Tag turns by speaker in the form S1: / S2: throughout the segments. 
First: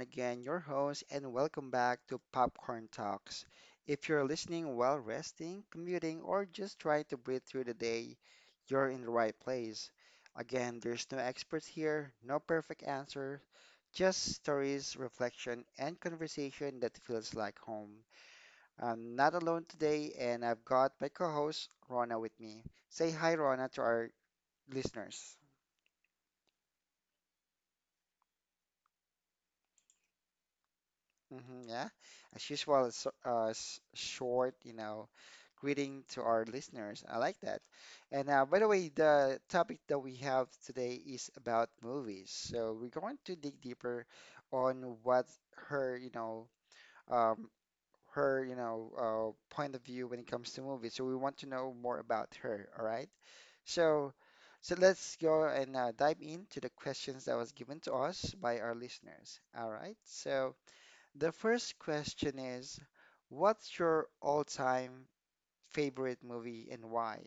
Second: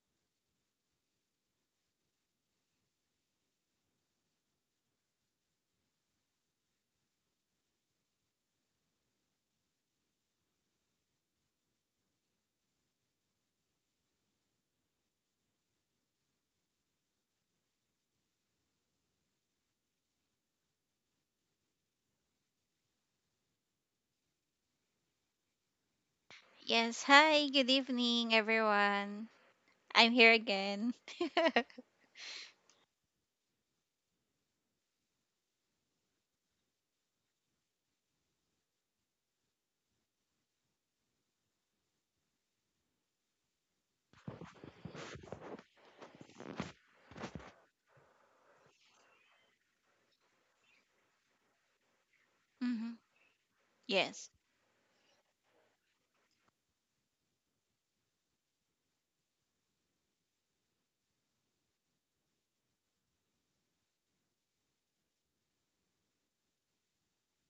S1: again, your host, and welcome back to Popcorn Talks. If you're listening while resting, commuting, or just trying to breathe through the day, you're in the right place. Again, there's no experts here, no perfect answer, just stories, reflection, and conversation that feels like home. I'm not alone today, and I've got my co host, Rona, with me. Say hi, Rona, to our listeners.
S2: Yes, hi, good evening, everyone. I'm here again.
S1: Yeah. As usual, it's short, you know, greeting to our listeners. I like that. And by the way, the topic that we have today is about movies. So we're going to dig deeper on what her, um, her, point of view when it comes to movies. So we want to know more about her.
S2: Hmm.
S1: All right.
S2: Yes.
S1: So, so let's go and dive into the questions that was given to us by our listeners. All right. So, the first question is, what's your all-time favorite movie and why?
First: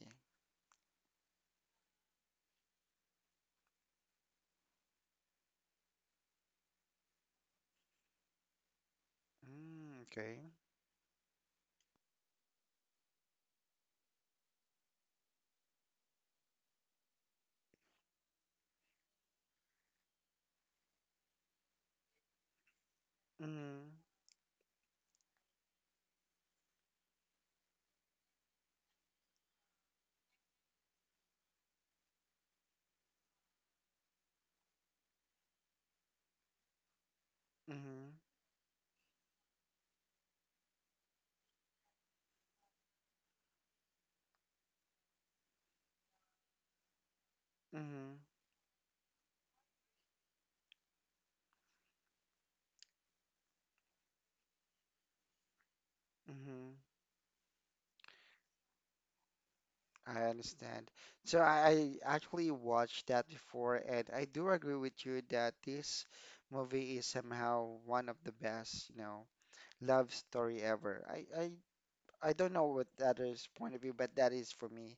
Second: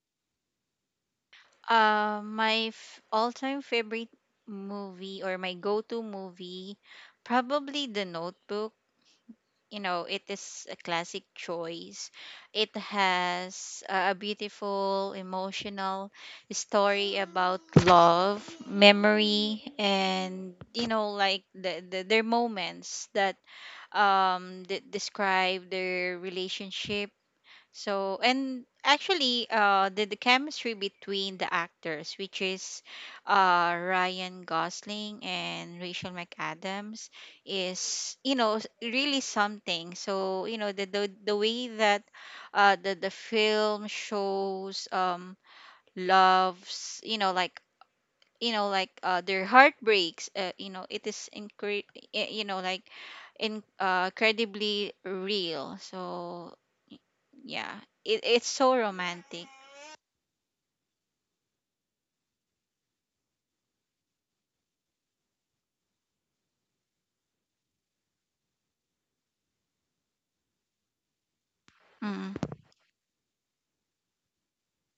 S2: All time favorite movie or my go to movie, probably The Notebook. You
S1: Mm,
S2: know, it
S1: okay.
S2: is a classic choice. It has a beautiful, emotional story about love, memory, and, like their moments that
S1: Mm-hmm.
S2: describe their relationship. So, and actually the chemistry between the actors, which is Ryan Gosling and Rachel McAdams,
S1: Mm-hmm.
S2: is really something. So, you know, the way that the film shows loves, you know, like,
S1: Mm-hmm.
S2: you know, like their heartbreaks, you know, it is you know, like incredibly real. So
S1: Mm-hmm.
S2: y- yeah, it's so romantic.
S1: I understand. So I actually watched that before, and I do agree with you that this movie is somehow one of the best, you know, love story ever. I don't
S2: Mm.
S1: know what the others' point of view, but that is for me,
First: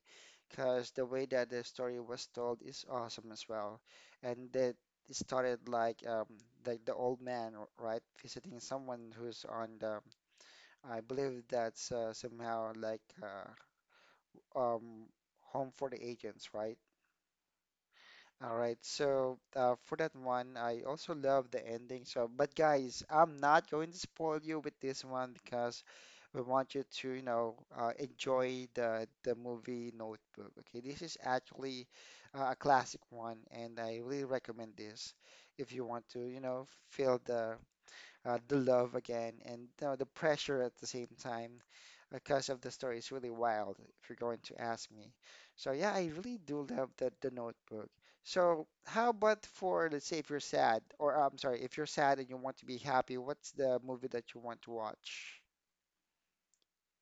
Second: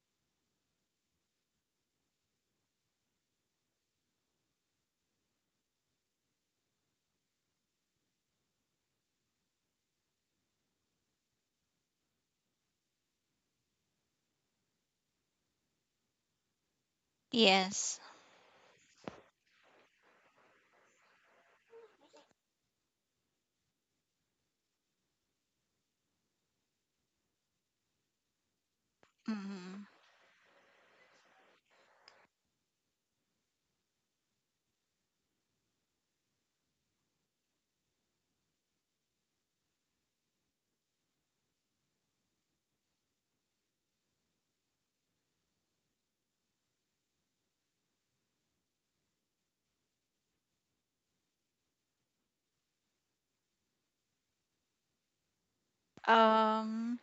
S1: because the way that the story was told is awesome as well, and that it started like the old man right, visiting someone who's on the, I believe that's somehow like um home for the agents, right?
S2: Yes.
S1: All right, so for that one, I also love the ending. So, but guys, I'm not going to spoil you with this one because we want you to, you know, enjoy the
S2: Hmm.
S1: movie Notebook. Okay, this is actually a classic one, and I really recommend this if you want to, you know, feel the love again, and you know, the pressure at the same time because of the story is really wild, if you're going to ask me. So yeah, I really do love the notebook. So how about for, let's say if you're sad, or I'm sorry, if you're sad and you want to be happy, what's the movie that you want to watch?
S2: um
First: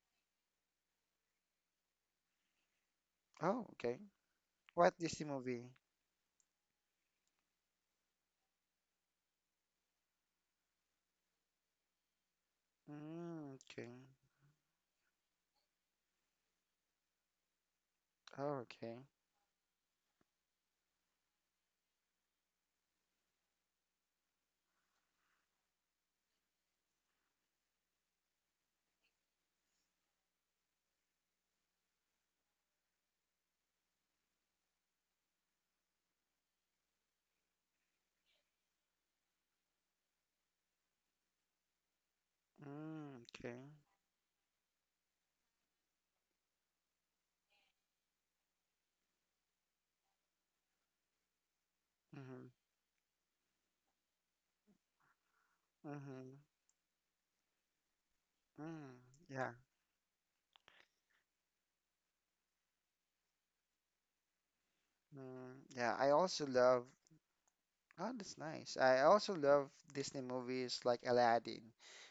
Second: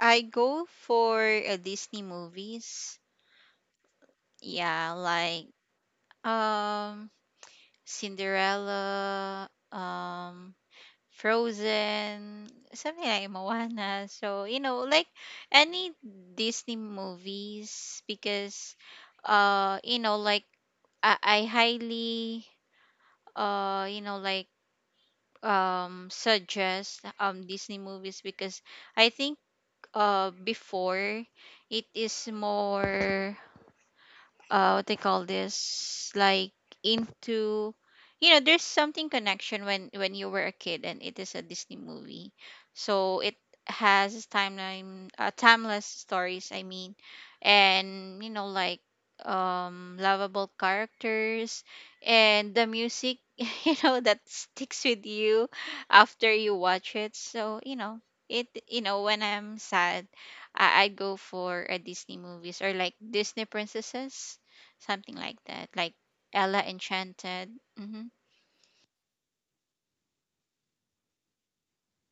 S2: I go for Disney movies.
S1: Oh, okay.
S2: Yeah,
S1: What Disney
S2: like,
S1: movie?
S2: um Cinderella, Frozen, something like
S1: Mm, okay.
S2: Moana. So, you know, like any Disney movies
S1: Oh,
S2: because
S1: okay.
S2: you know, like I highly you know, like suggest Disney movies because I think before it is more what they call this, like, into, you know, there's something connection when you were a kid and it is a Disney movie. So
S1: Mm,
S2: it
S1: okay.
S2: has timeline timeless stories, I mean. And you know, like, lovable characters
S1: Mm-hmm.
S2: and the music you know that sticks with you after
S1: Mm-hmm.
S2: you watch it. So you know, it, you
S1: Mm,
S2: know, when
S1: yeah.
S2: I'm sad, I go for a Disney movies or like Disney princesses, something like
S1: Mm,
S2: that, like
S1: yeah. I also
S2: Ella
S1: love.
S2: Enchanted. Hmm.
S1: Oh, that's nice. I also love Disney movies like Aladdin.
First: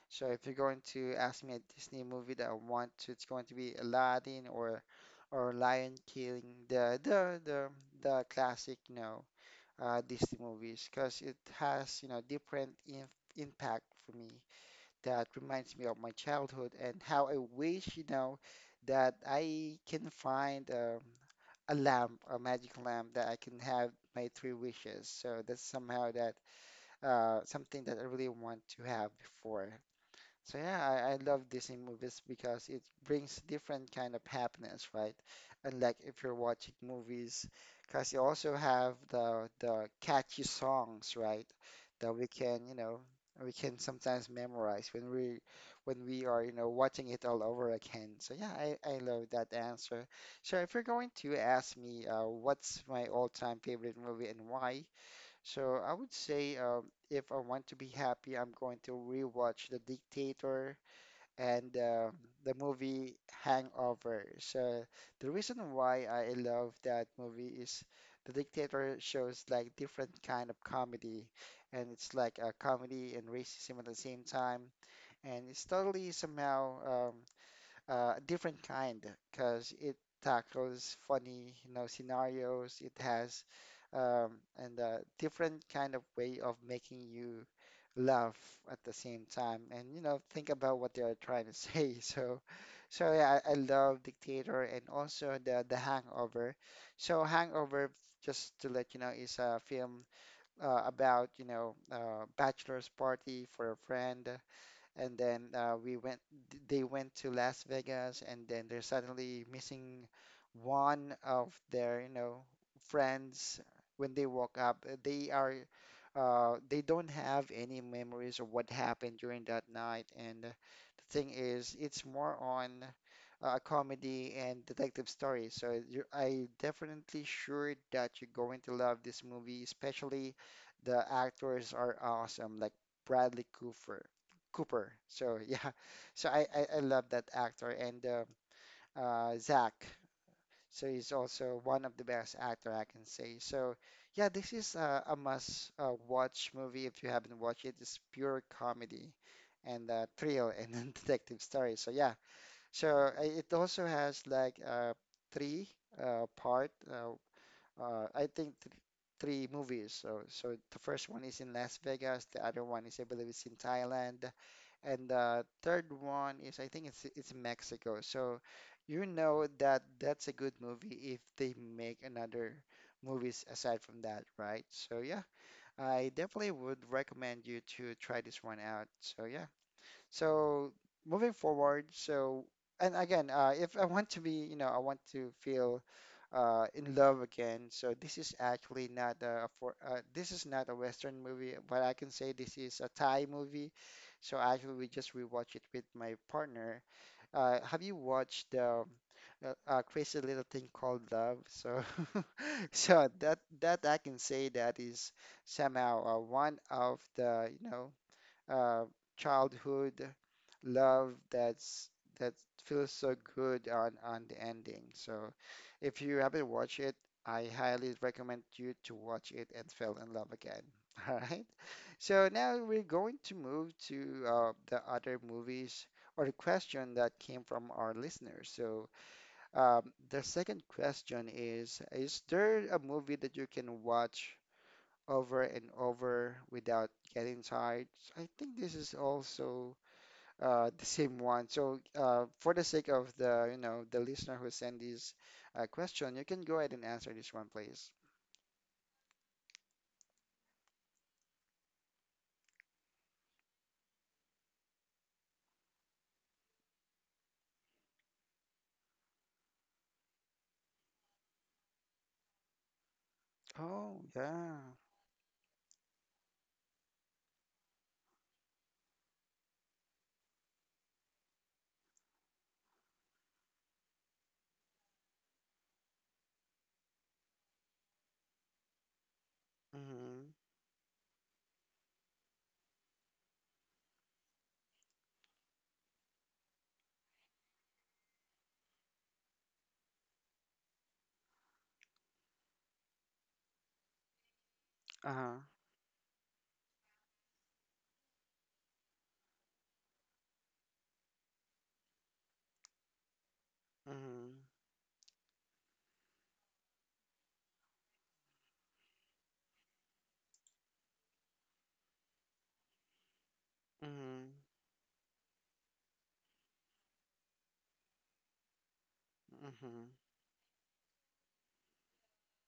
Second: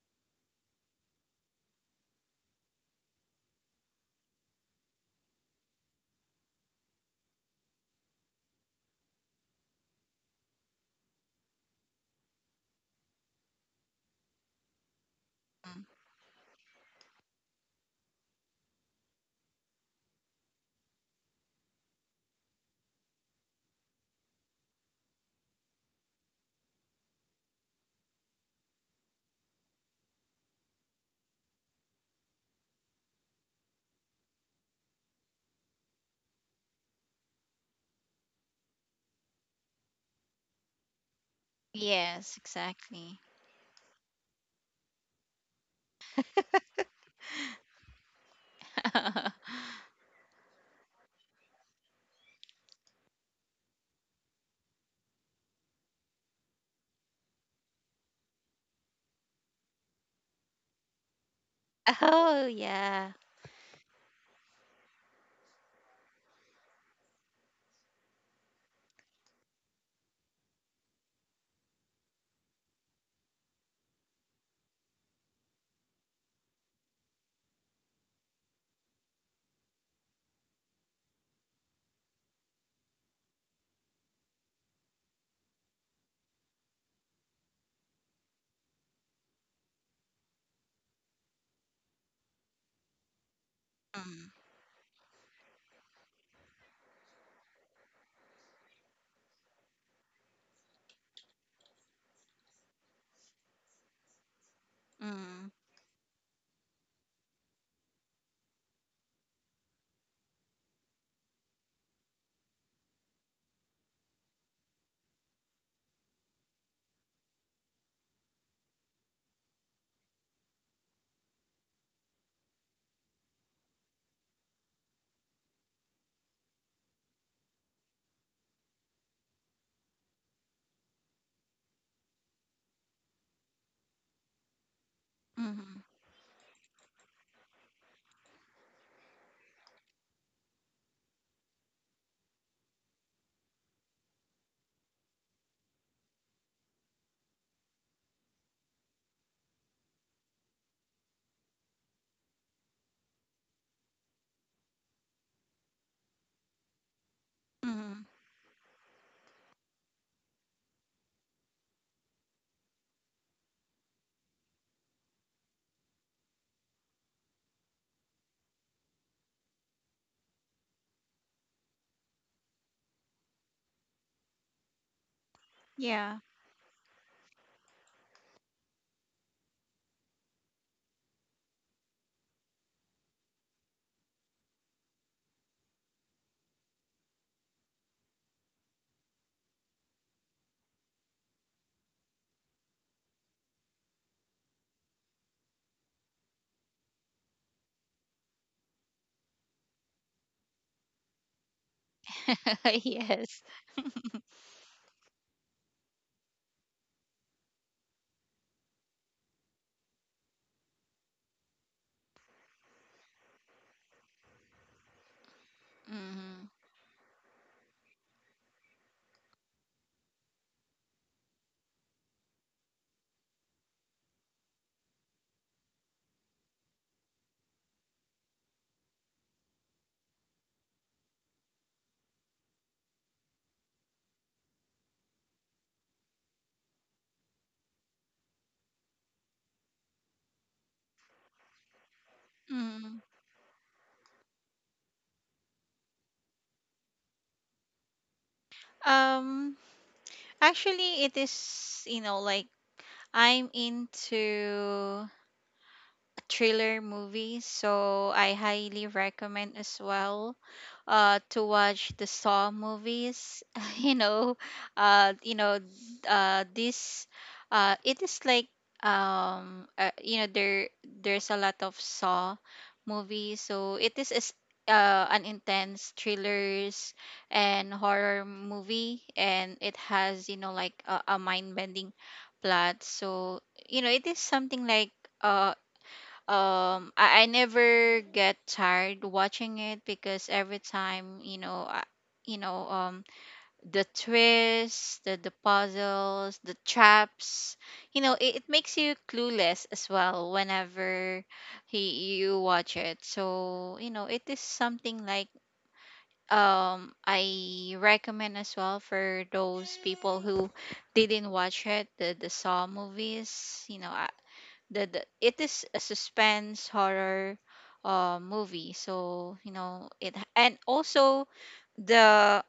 S1: So if you're going to ask me a Disney movie that I want to, it's going to be Aladdin or Lion King, the the the the classic, you know, Disney movies, because it has, you know, different in impact for me that reminds me of my childhood and how I wish, you know, that I can find a lamp, a magic lamp that I can have my three wishes. So that's somehow that something that I really want to have before. So yeah, I love Disney movies because it brings different kind of happiness, right? Unlike if you're watching movies, because you also have the catchy songs, right? That we
S2: Yes,
S1: can, you know,
S2: exactly.
S1: we can sometimes memorize when we are, you know, watching it all over again. So yeah, I love that answer. So if you're going to ask me, what's my all-time favorite movie and why? So I would say if I want to be happy, I'm going to rewatch The Dictator and
S2: Oh
S1: the
S2: yeah.
S1: movie Hangover. So the reason why I love that movie is The Dictator shows like different kind of comedy, and it's like a comedy and racism at the same time, and it's totally somehow um, a different kind because it tackles funny, you know, scenarios. It has and a different kind of way of making you laugh at the same time, and you know, think about what they are trying to say. So yeah, I love
S2: Mm,
S1: Dictator and also the Hangover. So Hangover, just to let you know, is a film about you know bachelor's party for a friend and
S2: mm,
S1: then we went they went to Las Vegas and then they're suddenly missing one of their you know friends when they woke up. They are they don't have any memories of what happened during that night, and the thing is it's more on a comedy and detective story. So you, I definitely sure that you're going to love this movie, especially the actors are awesome like Bradley Cooper. So yeah,
S2: mm,
S1: so I love that actor and Zach. So he's also one of the best actor I can say. So yeah, this is a must watch movie if you haven't watched it. It's pure comedy and thrill and then detective story. So yeah, so it also has like three part.
S2: mm.
S1: I think th three movies. So the first one is in Las Vegas. The other one is, I believe, it's in Thailand, and the third one is, I think, it's Mexico. So you know, that that's a good movie if they make another movies aside from that, right? So yeah, I
S2: Yeah.
S1: definitely would recommend you to try this one out. So yeah. So moving forward, so and again, if I want to be, you know, I want to feel in love again. So this is actually not a for this is not a Western movie, but I can say this is a Thai movie. So actually, we just rewatched it with my partner. Have you watched the crazy little thing called love? So so that
S2: Yes.
S1: that I can say that is somehow one of the you know uh, childhood love that's that feels so good on the ending. So if you haven't
S2: Mm,
S1: watched it, I highly recommend you to watch it and fall in love again. All right. So now we're going to move to the other movies or the question that came from our listeners. So the second question is there a movie that you can watch over and over without getting tired? So I think this is also the same one. So for the sake
S2: mm.
S1: of the you know the listener who sent this question, you can go ahead and answer this one, please.
S2: Um. Actually, it is. You know, like I'm into thriller movie, so I highly recommend as well to watch the Saw movies. You
S1: Oh
S2: know,
S1: yeah.
S2: you know this it is like you know, there there's a lot of Saw movies, so it is an intense thrillers and horror movie, and it has,
S1: Mm-hmm.
S2: you know, like a mind-bending plot. So you know it is something like uh, I never get tired watching it, because every time, you know, you know, the twists, the
S1: Uh-huh.
S2: puzzles, the traps, you know, it makes you clueless as well whenever he you watch it. So you know it is
S1: Mm-hmm.
S2: something like I recommend as well for those people who didn't watch it, the Saw movies, you know,
S1: Mm-hmm.
S2: the it is a suspense horror movie. So you know it, and also the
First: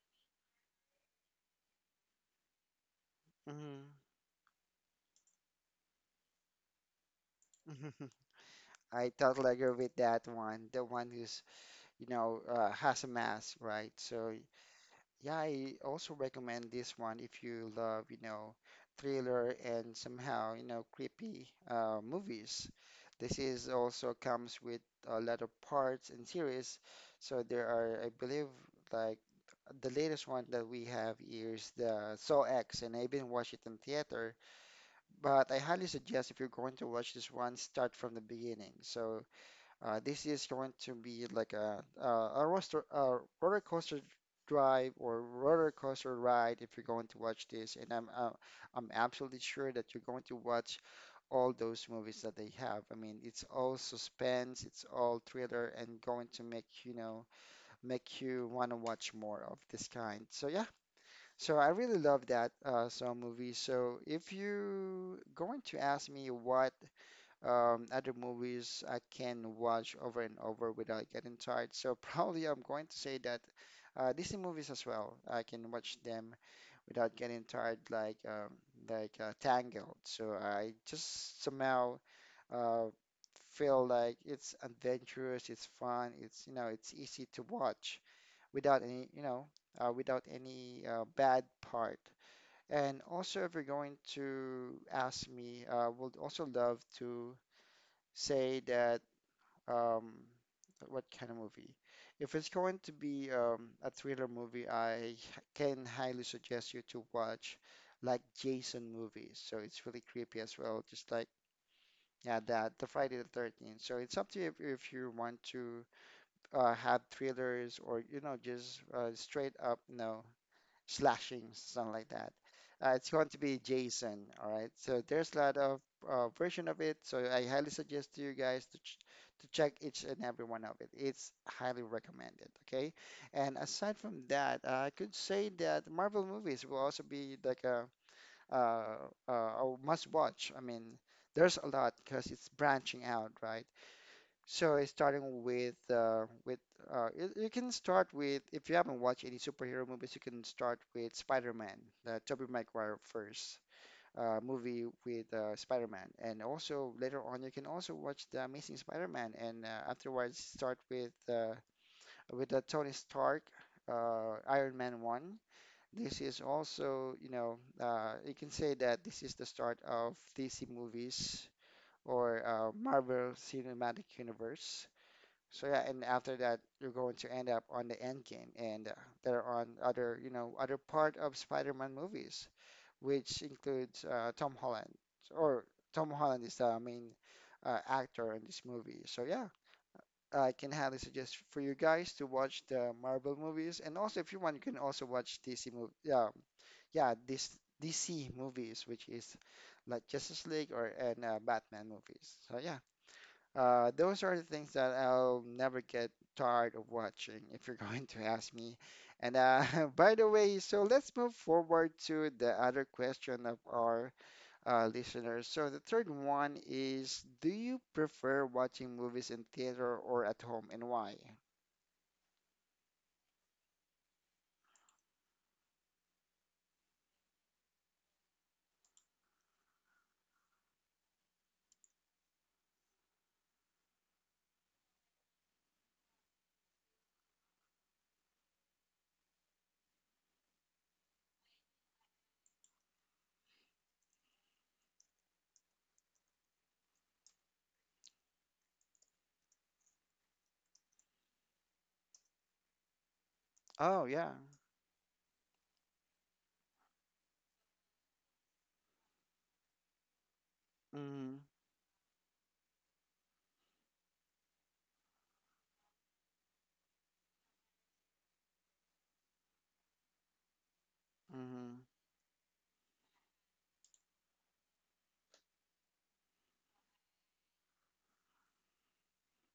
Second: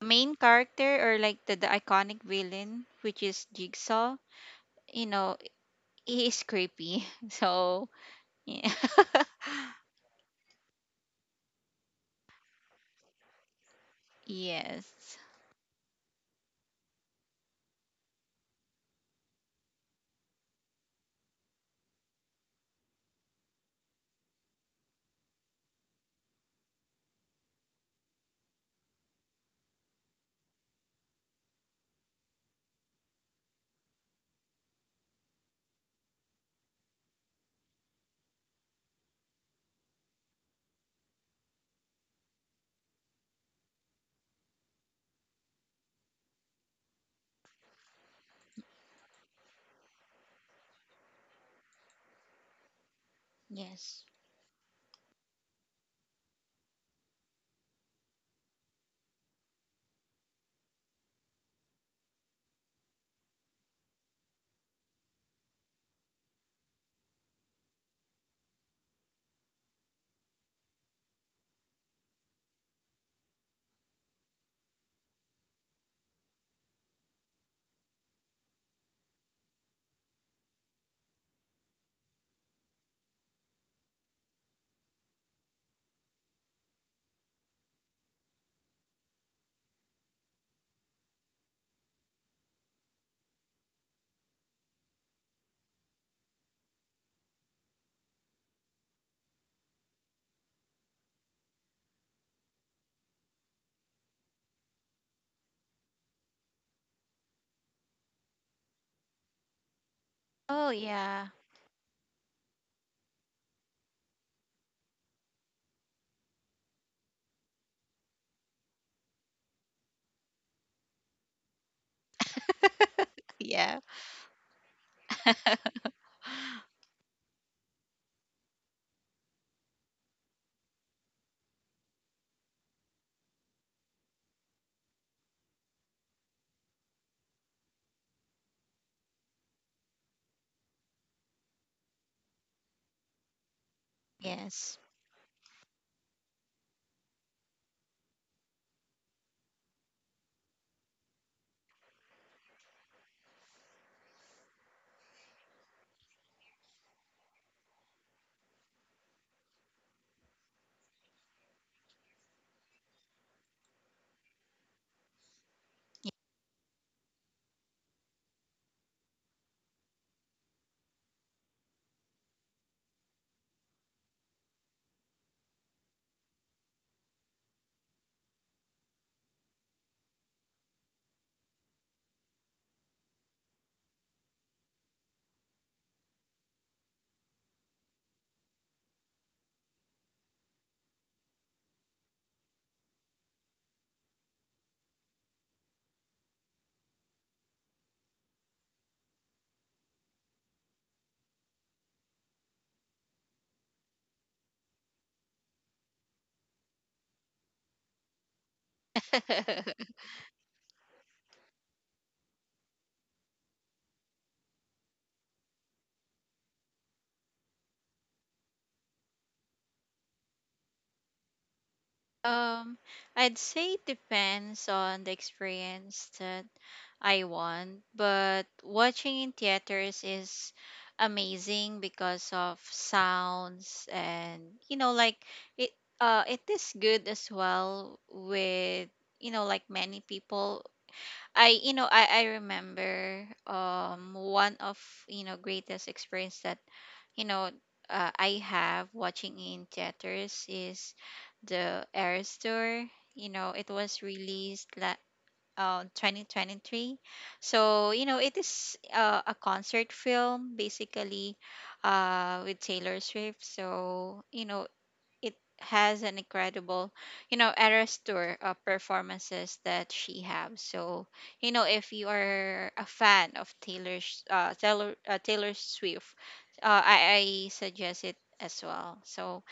S2: main character, or like the iconic villain which is
S1: Mm-hmm.
S2: Jigsaw, you know he is creepy. So
S1: Mm-hmm.
S2: yeah.
S1: I totally agree with that one. The one who's, you know, has a mask, right? So
S2: Yes.
S1: yeah, I also recommend this one if you love, you know, thriller and somehow, you know, creepy movies. This is also comes with a lot of parts and series. So there are, I believe, like the latest one that we have is the Saw X, and I even watched it in theater. But I highly suggest if you're going to watch this one, start from the beginning. So this is going to be like a roster, a roller coaster drive or roller coaster ride if you're going to watch this. And I'm absolutely sure that you're going to watch all those movies that they have. I mean, it's all
S2: Yes.
S1: suspense, it's all thriller, and going to make you want to watch more of this kind. So yeah, so I really love that Saw movie. So if you going to ask me what other movies I can watch over and over without getting tired. So probably I'm going to say that Disney movies as well. I can watch them without getting tired, like Tangled. So I just somehow uh, feel like it's adventurous, it's fun, it's you know, it's easy to watch without any you know, without any bad part. And also, if you're going to ask me, I would also love to say that um, what kind of movie? If it's going to be a thriller movie, can highly suggest you to watch like Jason movies. So it's really creepy as
S2: Oh
S1: well, just like
S2: yeah.
S1: yeah, that the Friday the 13th. So it's up to you if you want to have thrillers or you know just straight up no slashing, something like that. It's going to be
S2: Yeah.
S1: JSON, all right? So there's a lot of version of it. So I highly suggest to you guys to check each and every one of it. It's highly recommended, okay? And aside from that, I could say that Marvel movies will also be like uh, a must watch. I mean, there's a lot because it's branching out, right? So
S2: Yes.
S1: it's starting with you can start with if you haven't watched any superhero movies. You can start with Spider-Man, the Tobey Maguire first movie with Spider-Man, and also later on you can also watch the Amazing Spider-Man, and afterwards start with with the Tony Stark, Iron Man one. This is also you can say that this is the start of DC movies or Marvel Cinematic Universe. So yeah, and after that, you're going to end up on the end game, and there are on other, you know, other part of Spider-Man movies, which includes Tom Holland, or Tom Holland is the main actor in this movie. So yeah, I can highly suggest for you guys to watch the Marvel movies, and also if you want, you can also watch DC movie. Yeah, yeah, this DC movies, which is like Justice League or and Batman movies. So yeah, those are the things that I'll never get tired of watching, if you're going to ask me. And by the way, so let's move forward to the other question of our listeners. So the third one is, do you prefer watching movies in theater or at home, and why?
S2: Um, I'd say it depends on the experience that I want, but watching in theaters is amazing because of sounds, and you know, like, it, it is good as well with, you know, like many people. I you know, I remember one of, you know, greatest experience that, you know, I have watching in theaters is the Eras Tour. You know, it was
S1: Oh yeah.
S2: released 2023. So, you know, it is a concert film, basically,
S1: Mm-hmm.
S2: with Taylor Swift. So, you know, it has an incredible, you know, Eras Tour performances that she have. So you know,
S1: Mm-hmm.
S2: if you are a fan of Taylor Swift, I suggest it as well. So,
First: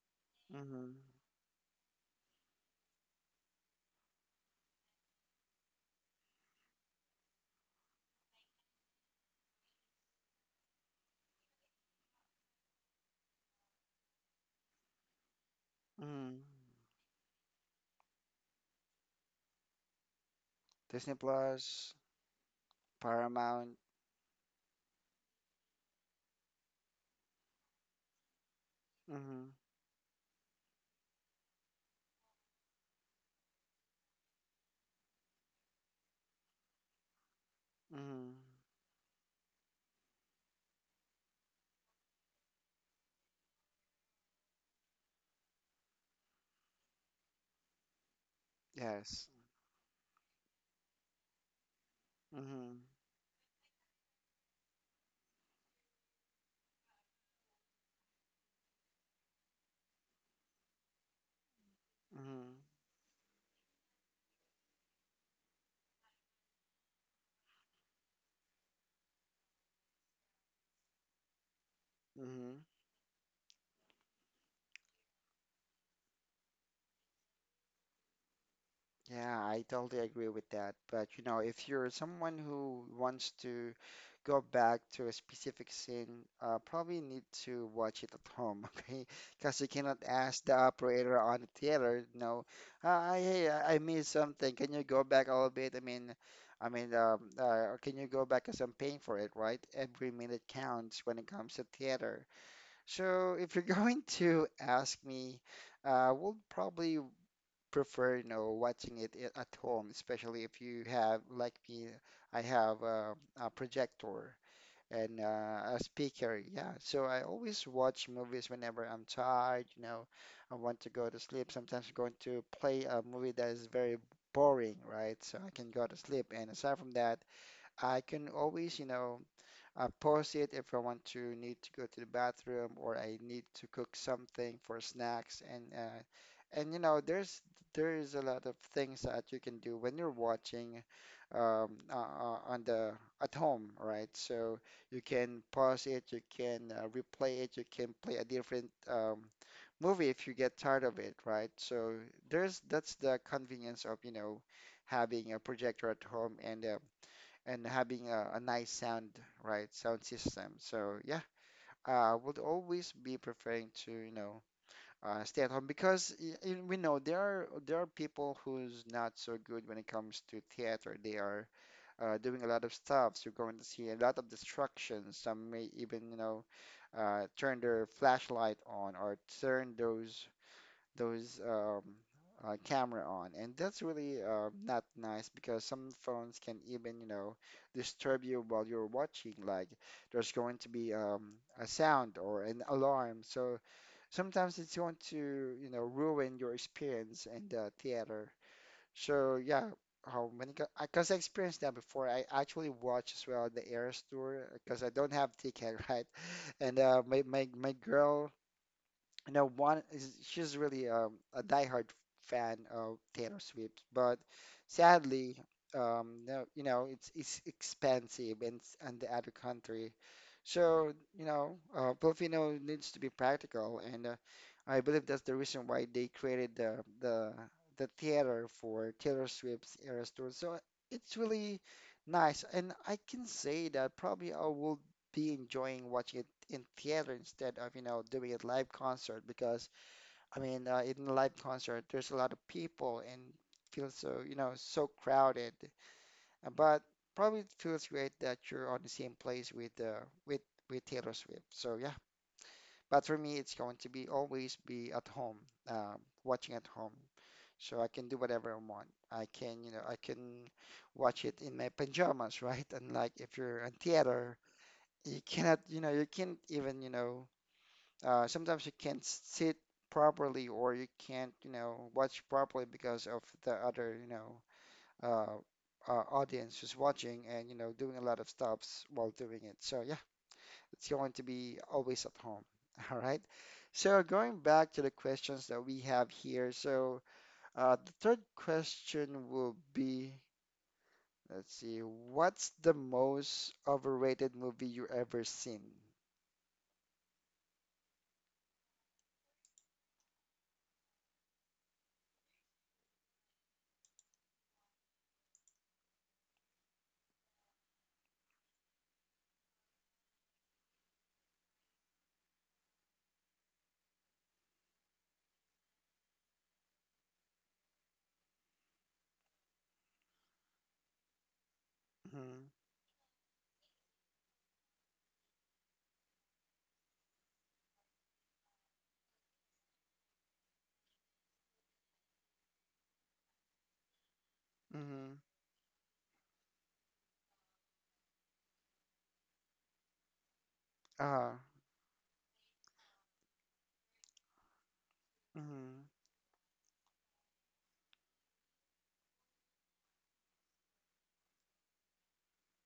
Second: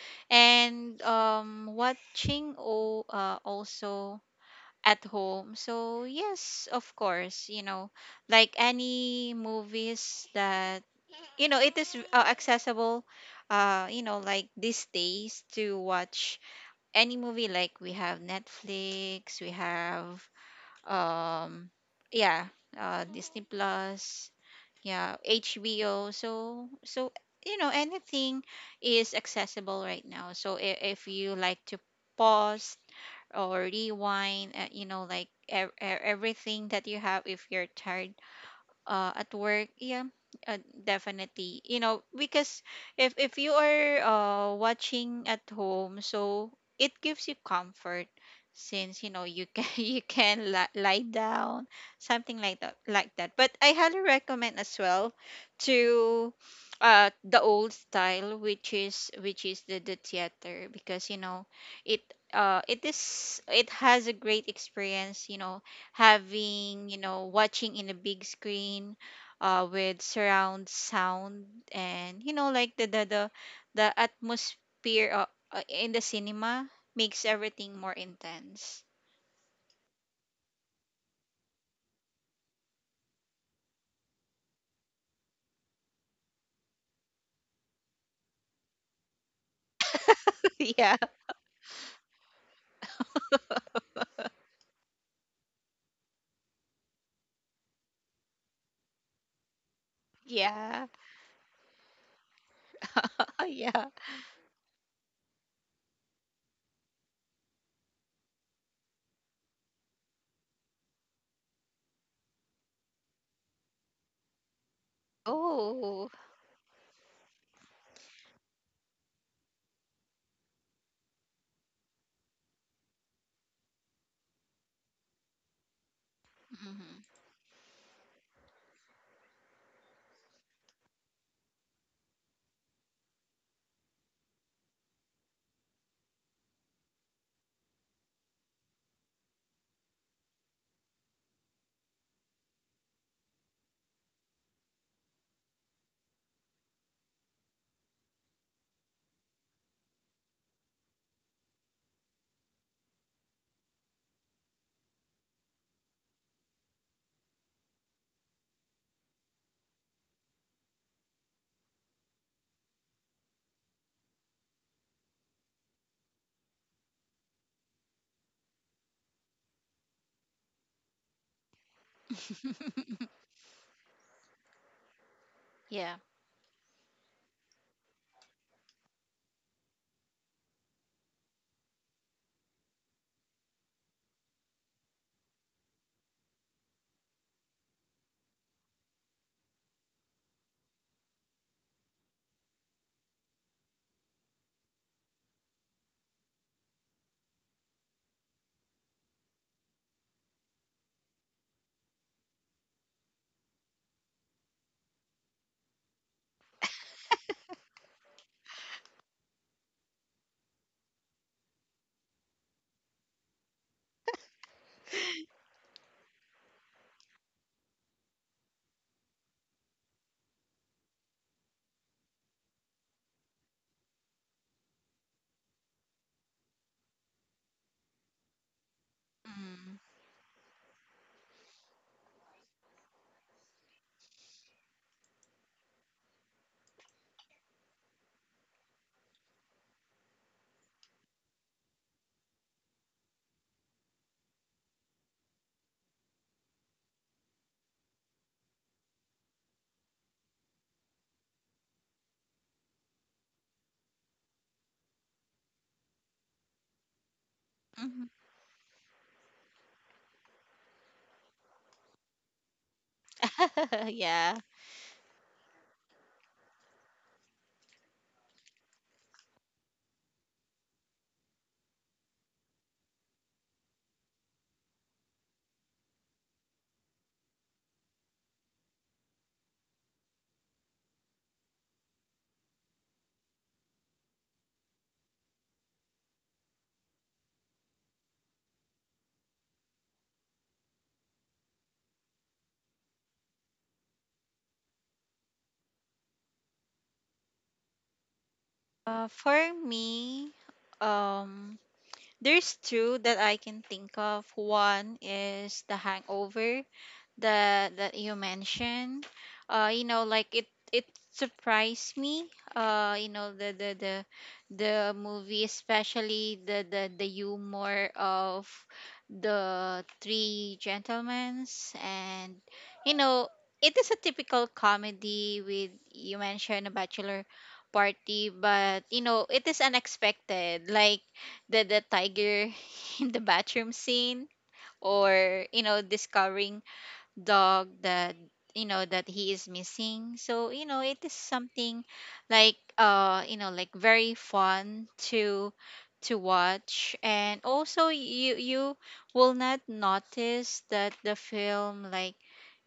S1: Mm-hmm.
S2: and watching also at home. So yes, of course, you know, like any movies that, you know, it is accessible you know, like these days, to
S1: Mm-hmm.
S2: watch any movie. Like, we have Netflix, we have
S1: Disney
S2: um
S1: Plus,
S2: yeah, Disney
S1: Paramount.
S2: Plus, yeah, HBO. So you know anything is
S1: Mm-hmm.
S2: accessible right now. So if you like to pause or rewind, you know, like everything that you have, if you're tired
S1: Mm-hmm.
S2: at work, yeah, uh, definitely, you know, because if you are watching at home, so it gives you comfort since you know
S1: Yes.
S2: you can you can lie down, something like
S1: Mm-hmm.
S2: that, like that. But I highly recommend as well to the old style, which is the theater, because you know it,
S1: Mm-hmm.
S2: it is, it has a great experience, you know, having, you know, watching in a big screen, with surround sound, and you know,
S1: Mm-hmm.
S2: like the atmosphere, in the cinema, makes everything more intense.
S1: Yeah, I totally agree with that. But you know, if you're someone who wants to go back to a specific scene, probably need to watch it at home, okay? Because you cannot ask the
S2: Yeah.
S1: operator on the theater, you know, hey, I missed something. Can you go back a little bit? Can you go back? Because I'm paying for it, right? Every minute
S2: Yeah.
S1: counts when it comes to theater. So if you're
S2: Yeah.
S1: going to ask me, we'll probably prefer, you know, watching at home, especially if you have, like me, I have a projector and a
S2: Oh.
S1: speaker. Yeah, so I always watch movies whenever I'm tired, you know, I want to go to sleep. Sometimes I'm going to play a movie that is very boring, right? So I can go to sleep. And aside from
S2: Mhm.
S1: that, I can always, you know, I pause it if I want to need to go to the bathroom or I need to cook something for snacks and you know there is a lot of things that you can do when you're watching on the at home, right? So you can pause it, you can replay it, you can play a different movie if you get tired of it, right? So there's that's the convenience of you know having a projector at home and and having a nice sound, right, sound system. So yeah, I would always be preferring to, you know, stay at home because we know there are people who's not so good when it comes to theater. They are doing a lot of stuff. So you're going to see a lot of distractions. Some may
S2: Yeah.
S1: even, you know, turn their flashlight on or turn those camera on, and that's really not nice because some phones can even you know disturb you while you're watching. Like there's going to be a sound or an alarm, so sometimes it's going to you know ruin your experience in the theater. So yeah. How many? Because I experienced that before. I actually watched as well the Eras tour because I don't have ticket, right? And my girl you know, one is she's really a diehard fan of Taylor Swift, but sadly, no, you know, it's expensive in the other country. So, you know, Filipino needs to be practical, and I believe that's the reason why they created the theater for Taylor Swift's
S2: Mhm.
S1: Eras tour. So it's really nice, and I can say that probably I will be enjoying watching it in theater instead of you know doing a live concert because I mean in a live concert there's a lot of people and feels so you know so crowded. But probably it feels great that you're on the same place with with Taylor Swift. So yeah, but for me it's going to be always be at home, uh, watching at home. So I can do
S2: Mhm.
S1: whatever I want. I can watch it in my pajamas, right? And like if you're in theater
S2: Yeah.
S1: you cannot you know you can't even you know sometimes you can't sit properly or you can't, you know, watch properly because of the other, you know, audience who's watching and, you know, doing a lot of stops while doing it. So yeah, it's going to be always at home. All right. So going back to the questions that we have here. So the third question will be, let's see, what's the most overrated movie you ever seen?
S2: For me, um, there's two that I can think of. One is the Hangover that you mentioned. You know, like it surprised me. You know, the movie, especially the humor of the three gentlemen's,
S1: Mm-hmm.
S2: and you know it is a typical comedy with, you mentioned, a bachelor party, but you know it is unexpected, like the tiger in the bathroom scene,
S1: Mm-hmm.
S2: or you know discovering dog that, you know, that he is missing. So you know it is
S1: Uh,
S2: something like you know, like very fun to
S1: mm-hmm.
S2: to watch. And also you will not notice that the film, like,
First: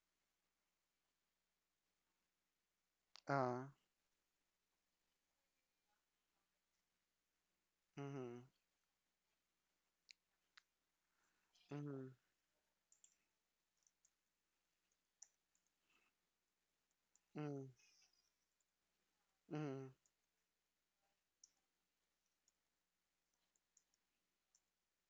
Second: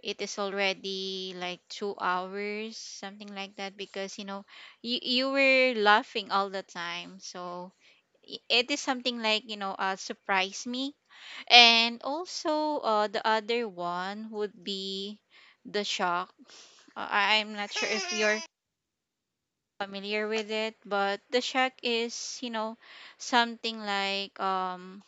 S2: it is already like 2 hours, something like
S1: Uh,
S2: that, because you know you were laughing all the time. So
S1: Mm-hmm.
S2: it is something like, you know, surprise me. And
S1: Mm-hmm.
S2: also, the other one would be the shock. I'm
S1: Mm-hmm.
S2: not sure if you're
S1: Mm-hmm.
S2: familiar with it, but the shock is, you know, something like, um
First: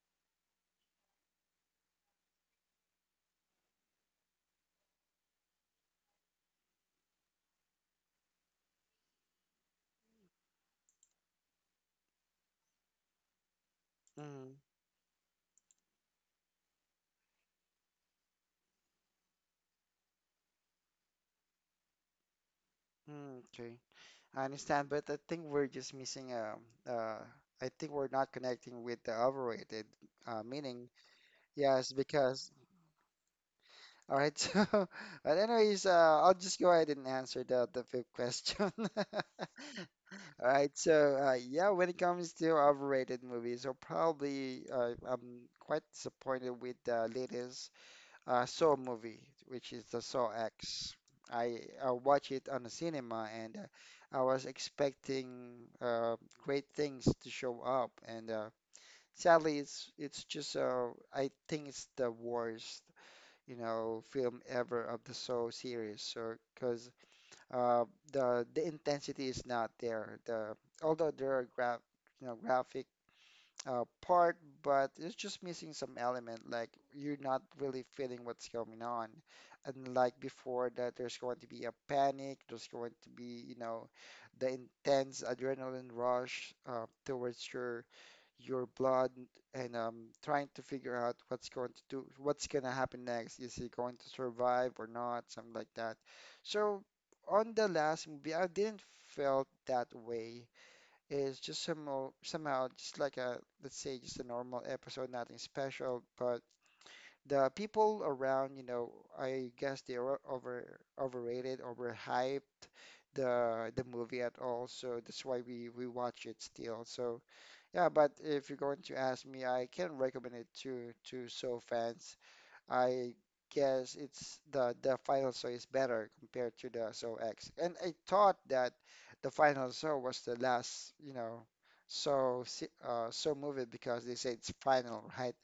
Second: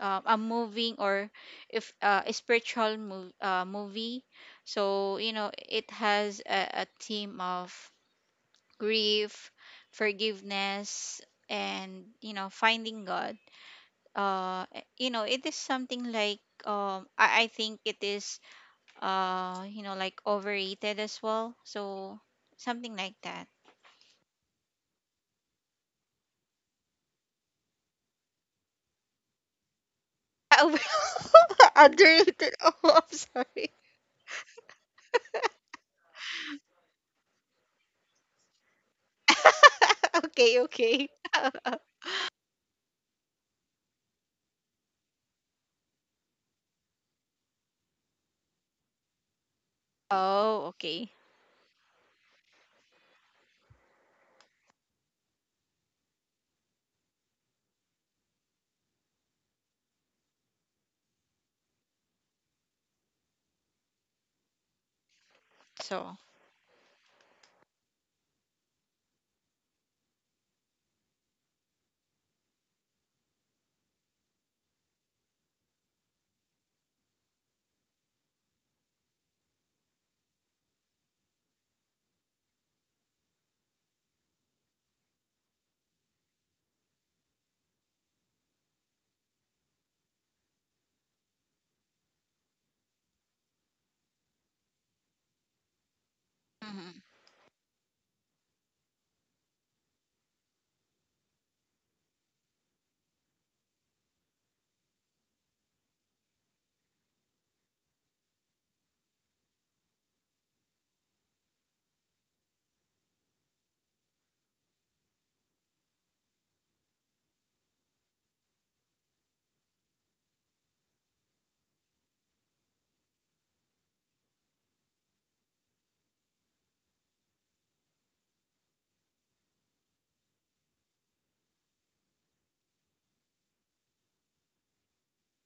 S2: uh, a moving, or if a spiritual movie. So you know it has a theme of grief, forgiveness, and you know, finding God,
S1: Mm-hmm.
S2: you know it is something like I think it is you know, like overrated as well, so, something like
S1: Mm-hmm.
S2: that.
S1: Okay. I understand, but I think we're just missing uh I think we're not connecting with the overrated
S2: Uh,
S1: meaning. Yes, because
S2: underrated. Oh, I'm sorry.
S1: all right, so but anyways, I'll just go ahead and answer the fifth question. All
S2: Okay,
S1: right,
S2: okay.
S1: so yeah, when it comes to overrated movies, so probably I'm quite disappointed with the latest Saw movie, which is the Saw
S2: Oh,
S1: X.
S2: okay.
S1: I watched it on the cinema and I was expecting uh, great things to show up, and sadly, it's just I think it's the worst you know film ever of the Saw series.
S2: So
S1: So because uh, the intensity is not there. The although there are graph you know graphic part, but it's just missing some element. Like you're not really feeling what's going on. And like before that, there's going to be a panic. There's going to be, you know, the intense adrenaline rush towards your blood and trying to figure out what's going to do, what's going to happen next. Is he going to survive or not? Something like that. So
S2: mhm,
S1: on the last movie, I didn't felt that way. Is just somehow just like a let's say just a normal episode, nothing special, but the people around, you know, I guess they were overrated, overhyped the movie at all, so that's why we watch it still. So yeah, but if you're going to ask me, I can recommend it to so fans. I guess it's the final saw is better compared to the saw X. And I thought that the final saw was the last, you know, saw movie because they say it's final, right?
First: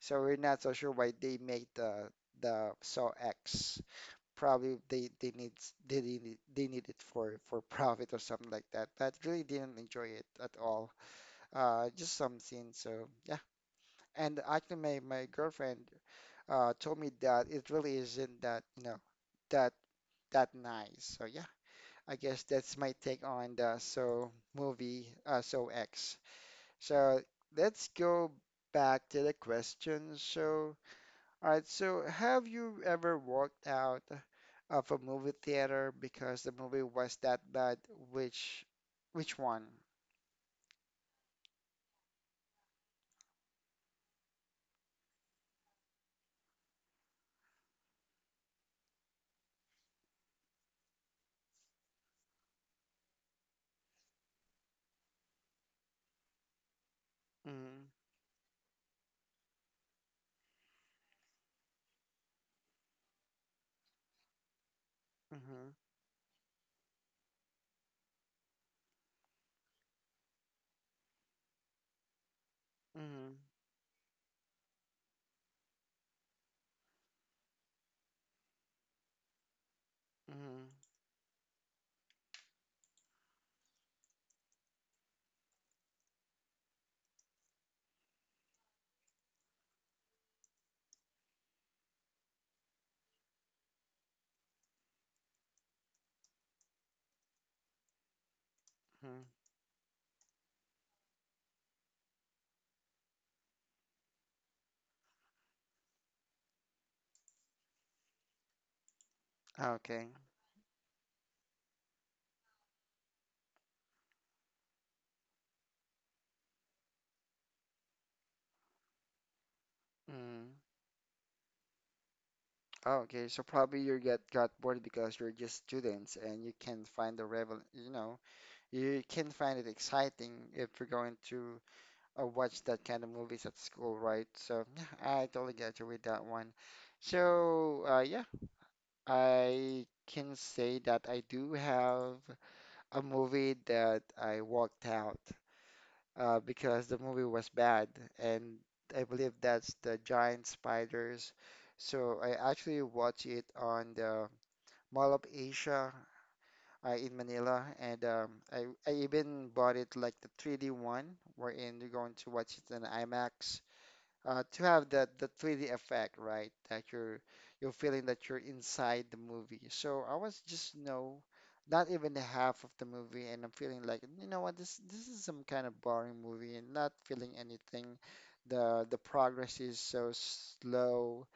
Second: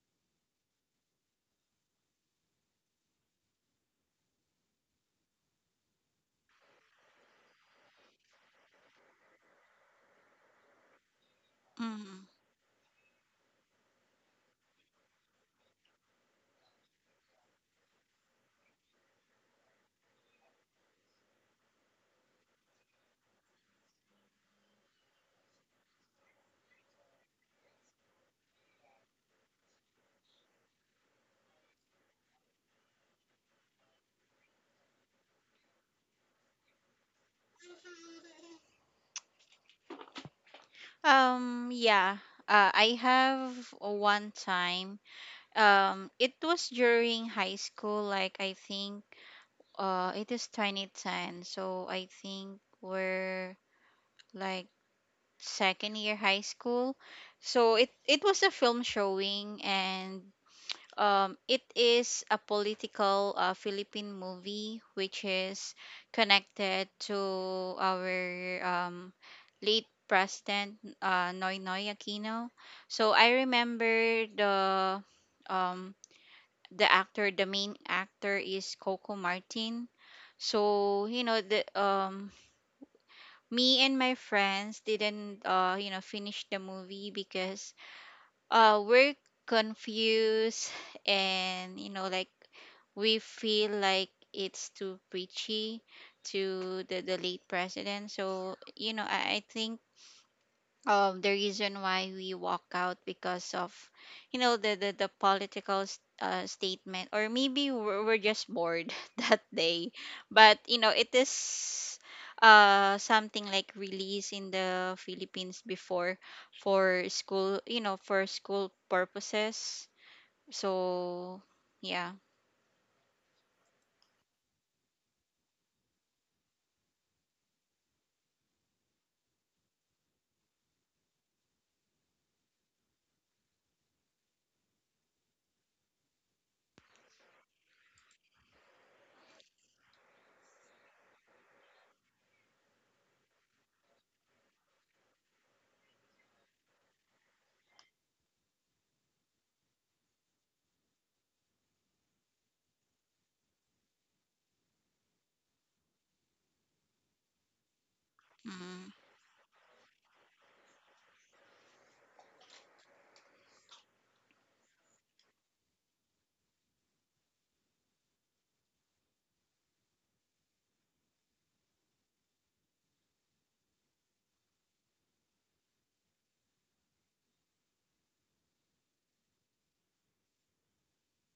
S1: So we're not so sure why they made the saw X. Probably they need it for profit or something like that. But really didn't enjoy it at all. Just
S2: mhm.
S1: some scenes. So yeah. And actually, my girlfriend told me that it really isn't that, you know, that that nice. So yeah, I guess that's my take on the So movie, So X. So let's go back to the question. So, all right, so have you ever walked out of a movie theater because the movie was that bad? Which which one?
S2: Yeah, I have one time. It was during high school, like I think it is 2010, so I think we're like second year high school. So
S1: Mm-hmm,
S2: it was a film showing, and it is a political Philippine movie which
S1: mm-hmm,
S2: is connected to our um, late president Noynoy Aquino. So
S1: mm-hmm,
S2: I remember um, the actor, the main actor is Coco Martin.
S1: mm-hmm.
S2: So you know the me and my friends didn't you know finish the movie because we're confused and you know, like, we feel like it's too preachy to the late president. So you know I think the reason why we walk out because of, you know, the political statement, or maybe we're just bored that day.
S1: Okay.
S2: But you know it is something like release in the Philippines before, for school, you know, for school purposes.
S1: Mm.
S2: So yeah.
S1: Oh, okay. So probably you get got bored because you're just students and you can find the revel, you know, you can find it exciting if you're going to watch that kind of movies at school, right? So yeah, I totally get you with that one. So yeah, I can say that I do have a movie that I walked out because the movie was bad, and I believe that's the Giant Spiders. So I actually watch it on the Mall of Asia in Manila, and I
S2: Mm.
S1: even bought it like the 3D one, wherein you're going to watch it in IMAX to have that the 3D effect, right? That you're feeling that you're inside the movie. So I was just no, not even the half of the movie, and I'm feeling like you know what this is some kind of boring movie, and not feeling anything. The progress is so slow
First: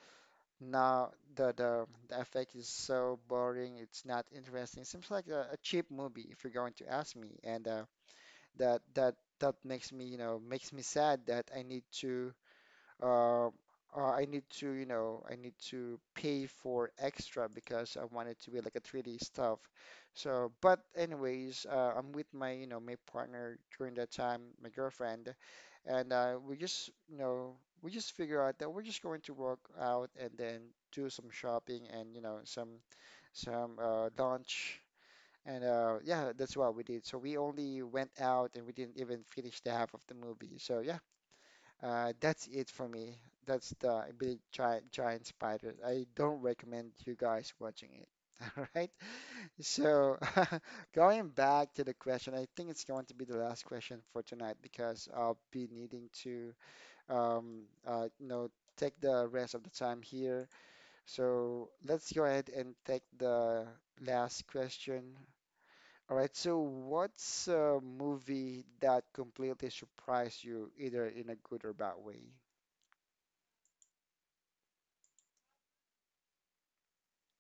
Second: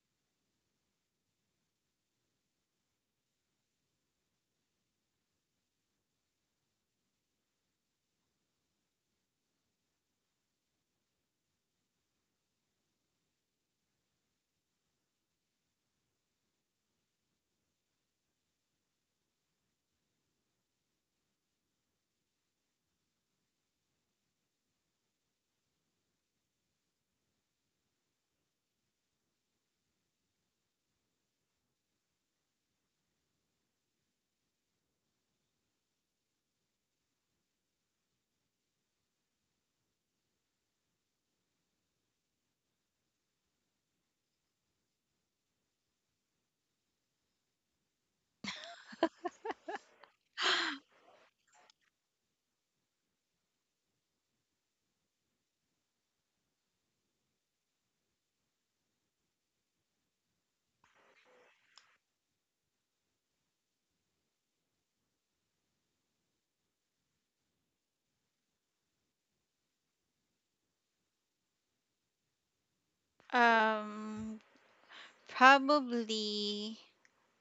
S1: now the effect is so boring. It's not interesting. Seems like a cheap movie if you're going to ask me, and that makes me you know makes me sad that um, I need to, you know, I need to pay for extra because I want it to be like a 3D stuff. So, but anyways, I'm with my, you know, my partner during that time, my girlfriend, and we just, you know, we just figure out that we're just going to walk out and then do some shopping and, you know, some lunch. And yeah, that's what we did. So we only went out and we didn't even finish the half of the movie. So yeah, that's it for me. That's the big giant spider. I don't recommend you guys watching it. All right. So going back to the question, I think it's going to be the last question for tonight because I'll be needing to um uh you know take the rest of the time here. So let's go ahead and take the last question. All right, so what's a movie that completely surprised you, either in a good or bad way?
S2: um probably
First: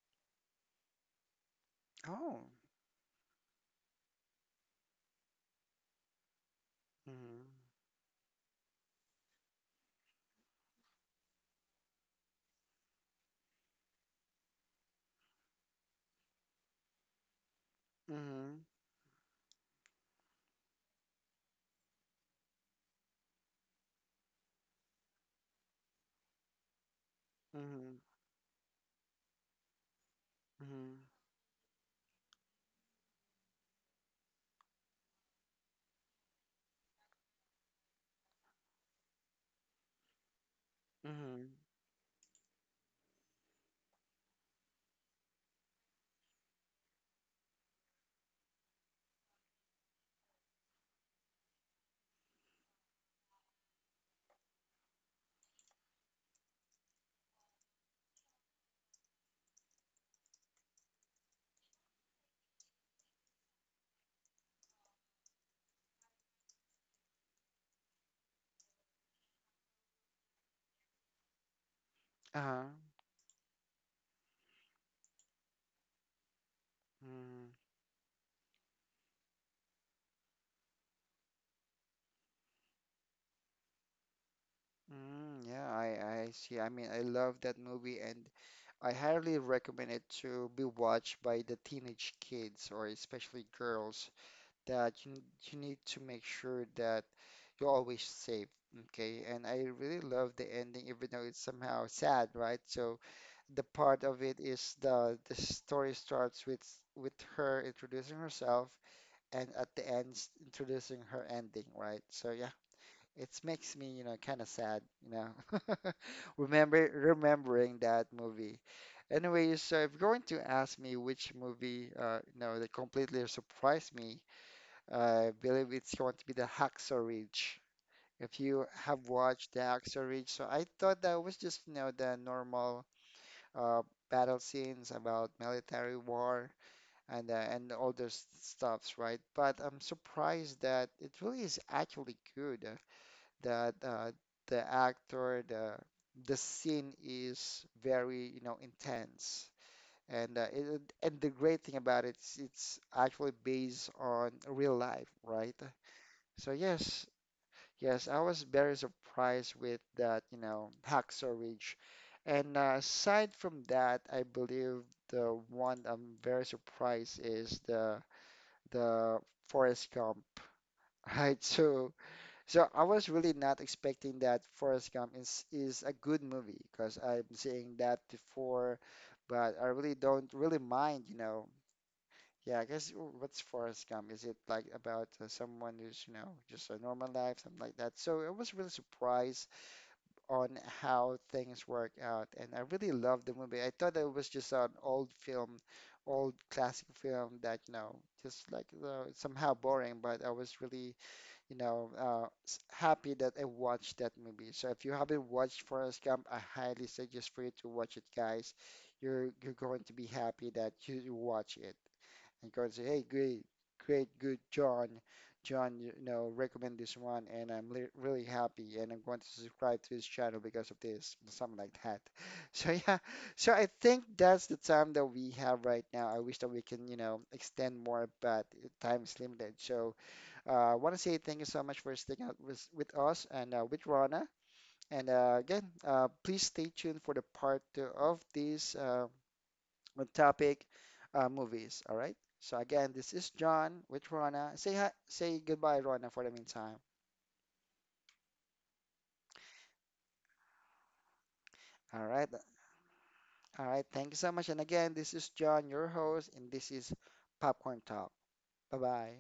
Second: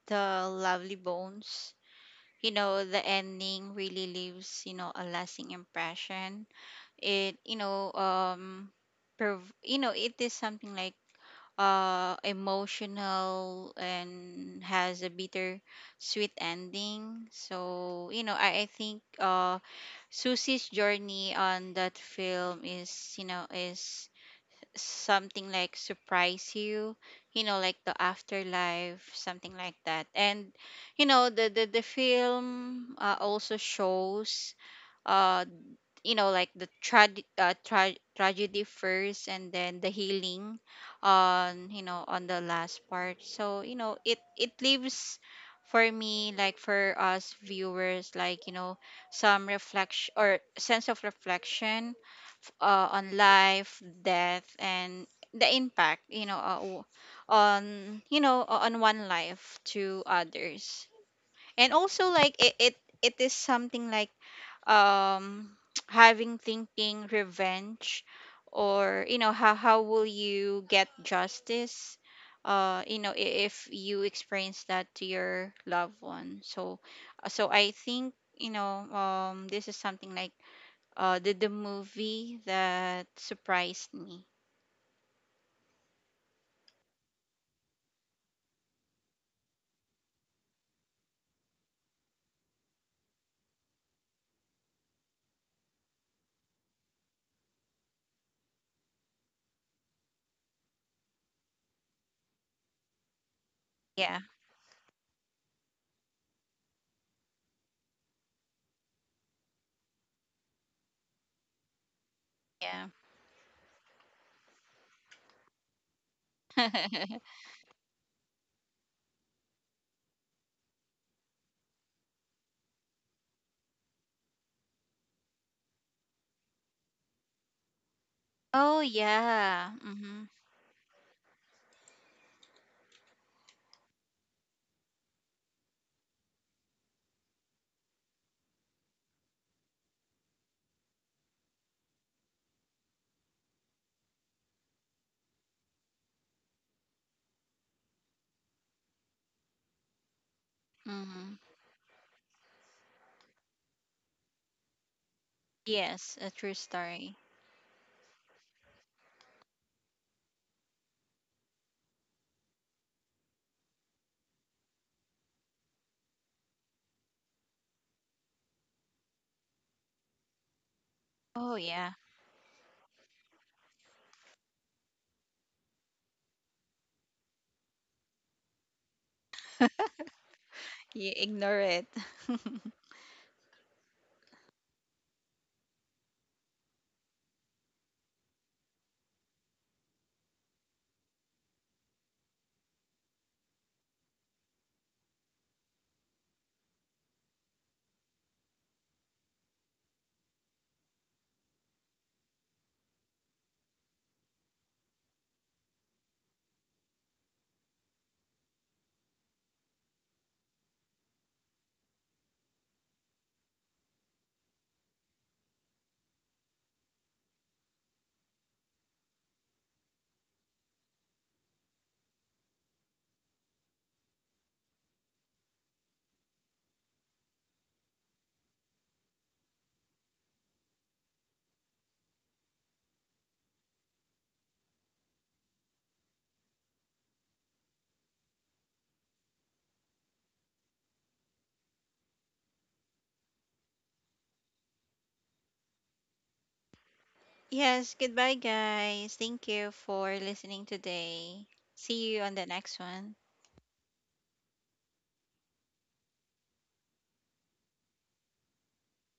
S2: the Lovely Bones.
S1: Oh.
S2: You know, the ending really leaves, you know, a lasting impression. It,
S1: Mhm.
S2: you know, you know it is something like emotional and has a bitter sweet ending. So you know I
S1: Mhm.
S2: think Susie's journey on that film is, you know, is something like surprise you, you know, like the
S1: Mhm.
S2: afterlife, something like that. And
S1: Mhm.
S2: you know the film, also shows uh you know, like the tragedy first and then the healing
S1: Mhm.
S2: on, you know, on the last part. So you know it leaves for me, like for us viewers, like, you know, some reflection or sense of reflection on life, death, and the impact, you know, on, you know, on one life to others. And also, like it is something like um having thinking revenge, or you know how will you get justice,
S1: Uh-huh.
S2: you know, if you experience that to your loved one. So so
S1: Mhm.
S2: I think, you know, this is something like the movie that surprised me.
S1: Mm, yeah, I see. I mean, I love that movie, and I highly recommend it to be watched by the teenage kids, or especially girls, that you need to make sure that you're always safe. Okay, and I really love the ending, even though it's somehow sad, right? So the part
S2: Yeah.
S1: of it is the story starts with her introducing herself and at the end introducing her ending, right? So yeah,
S2: Yeah.
S1: it makes me, you know, kind of sad, you know, remembering that movie. Anyways, so if you're going to ask me which movie, you know, that completely surprised me, I believe it's going to be the Hacksaw Ridge. If you
S2: Oh
S1: have watched the
S2: yeah.
S1: Hacksaw
S2: Mhm.
S1: Ridge, so I thought that was just, you know, the normal uh, battle scenes about military war, and and all those stuffs, right? But I'm surprised that it really is actually good, that the actor, the scene is very, you know, intense. And the
S2: Mhm.
S1: great thing about it is it's actually based on real life, right?
S2: Yes, a
S1: So
S2: true
S1: yes,
S2: story.
S1: yes, I was very surprised with that, you know, Hacksaw Ridge. And aside from that, I believe the one I'm very surprised is the Forrest Gump, right?
S2: Oh
S1: So,
S2: yeah.
S1: so I was really not expecting that Forrest Gump is a good movie because I'm seeing that before, but I really don't really mind,
S2: You
S1: you know.
S2: ignore it.
S1: Yeah, I guess what's Forrest Gump? Is it like about someone who's, you know, just a normal life, something like that? So I was really surprised on how things work out. And I really loved the movie. I thought it was just an old film, old classic film that, you know, just like somehow boring, but I was really, you know, happy that I watched that movie. So if you haven't watched Forrest Gump, I highly suggest for you to watch it, guys. You're going to be happy that you watch it and go and say, "Hey, great, great, good, John. John, you know, recommend this one, and I'm really happy, and I'm going to subscribe to his channel because of this," something like that. So yeah, so I think that's the time that we have right now. I wish that we can, you know, extend more, but time is limited. So I want to say thank you so much for sticking out with us and with Rana. And again, please stay tuned for the part two of this. On topic movies. All right. So again, this is John with Rona. Say hi, say goodbye, Rona, for the meantime.
S2: Yes, goodbye, guys. Thank you for listening today.
S1: All
S2: See you
S1: right.
S2: on the next one.
S1: All right. Thank you so much. And again, this is John, your host, and this is Popcorn Talk. Bye bye.